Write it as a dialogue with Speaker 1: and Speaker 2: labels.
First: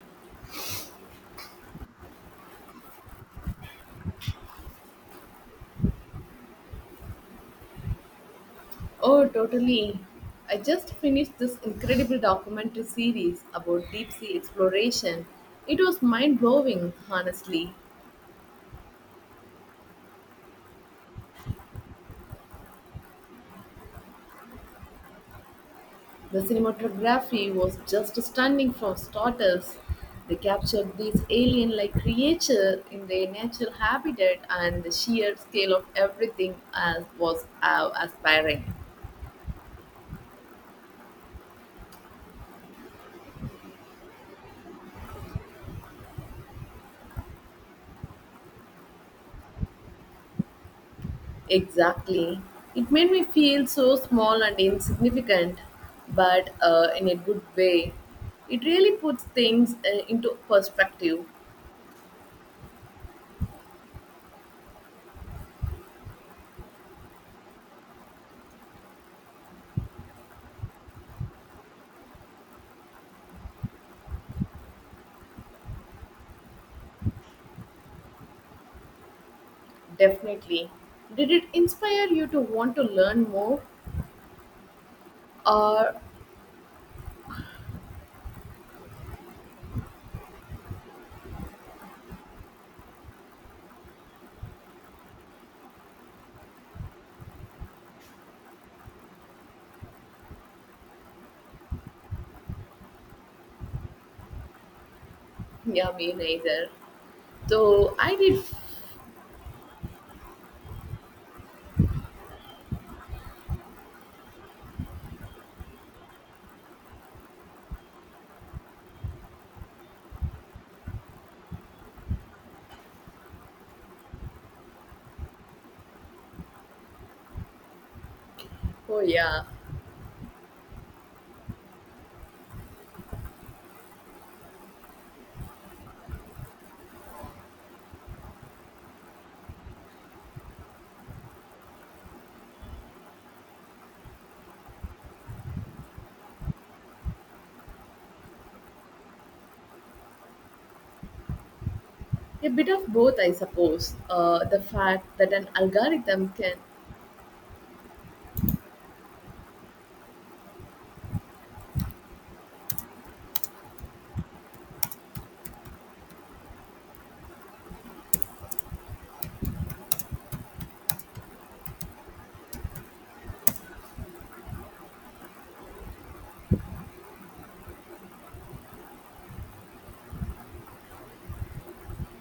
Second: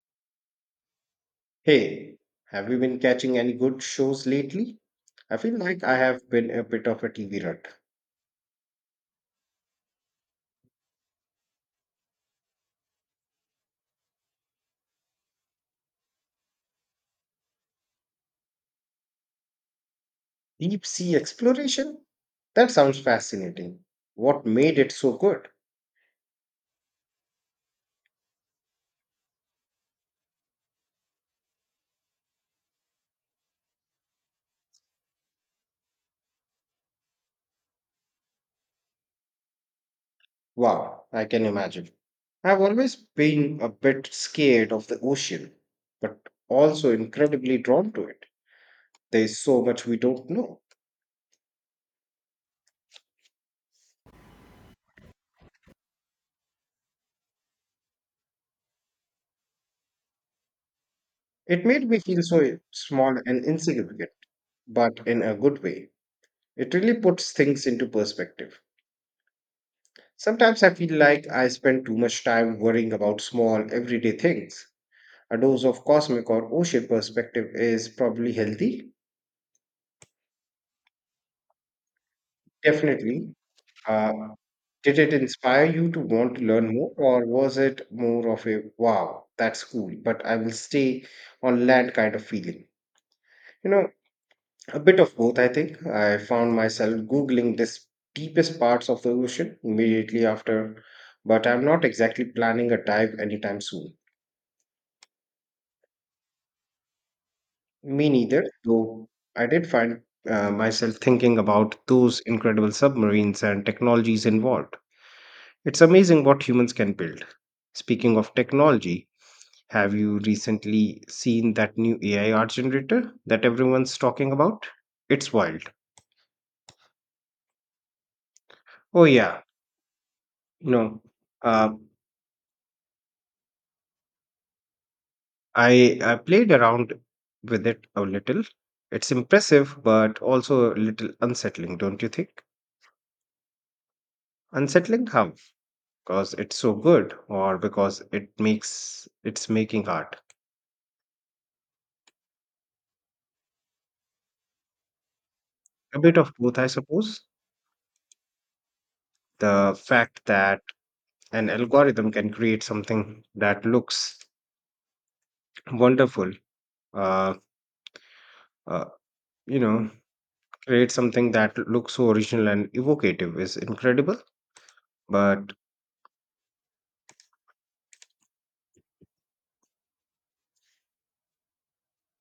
Speaker 1: Hey, have you been catching any good shows lately? I feel like I have been a bit of a TV rut.
Speaker 2: Oh, totally. I just finished this incredible documentary series about deep sea exploration. It was mind blowing, honestly.
Speaker 1: Deep sea exploration? That sounds fascinating. What made it so good?
Speaker 2: The cinematography was just stunning for starters. They captured these alien like creatures in their natural habitat, and the sheer scale of everything as was aspiring.
Speaker 1: Wow, I can imagine. I've always been a bit scared of the ocean, but also incredibly drawn to it. There is so much we don't know.
Speaker 2: Exactly. It made me feel so small and insignificant, but in a good way. It really puts things into perspective,
Speaker 1: It made me feel so small and insignificant, but in a good way. It really puts things into perspective. Sometimes I feel like I spend too much time worrying about small, everyday things. A dose of cosmic or ocean perspective is probably healthy.
Speaker 2: definitely. Did it inspire you to want to learn
Speaker 1: Definitely.
Speaker 2: more?
Speaker 1: Uh, did it inspire you
Speaker 2: Or,
Speaker 1: to want to learn more, or was it more of a wow, that's cool, but I will stay on land kind of feeling? You know, a bit of both, I think. I found myself Googling this deepest parts of the ocean immediately after, but I'm not exactly planning a dive anytime soon.
Speaker 2: yeah, me neither. So,
Speaker 1: Me
Speaker 2: I did,
Speaker 1: neither, though I did find myself thinking about those incredible submarines and technologies involved. It's amazing what humans can build. Speaking of technology, have you recently seen that new AI art generator that everyone's talking about? It's wild.
Speaker 2: oh
Speaker 1: Oh yeah,
Speaker 2: yeah,
Speaker 1: no. Uh, I played around with it a little. It's impressive, but also a little unsettling, don't you think? Unsettling how? Because it's so good or because it's making art
Speaker 2: a bit of both, I suppose. The fact that an
Speaker 1: a bit
Speaker 2: algorithm
Speaker 1: of both,
Speaker 2: can
Speaker 1: I suppose, the fact that an algorithm can create something that looks wonderful, uh, uh, you know create something that looks so original and evocative is incredible, but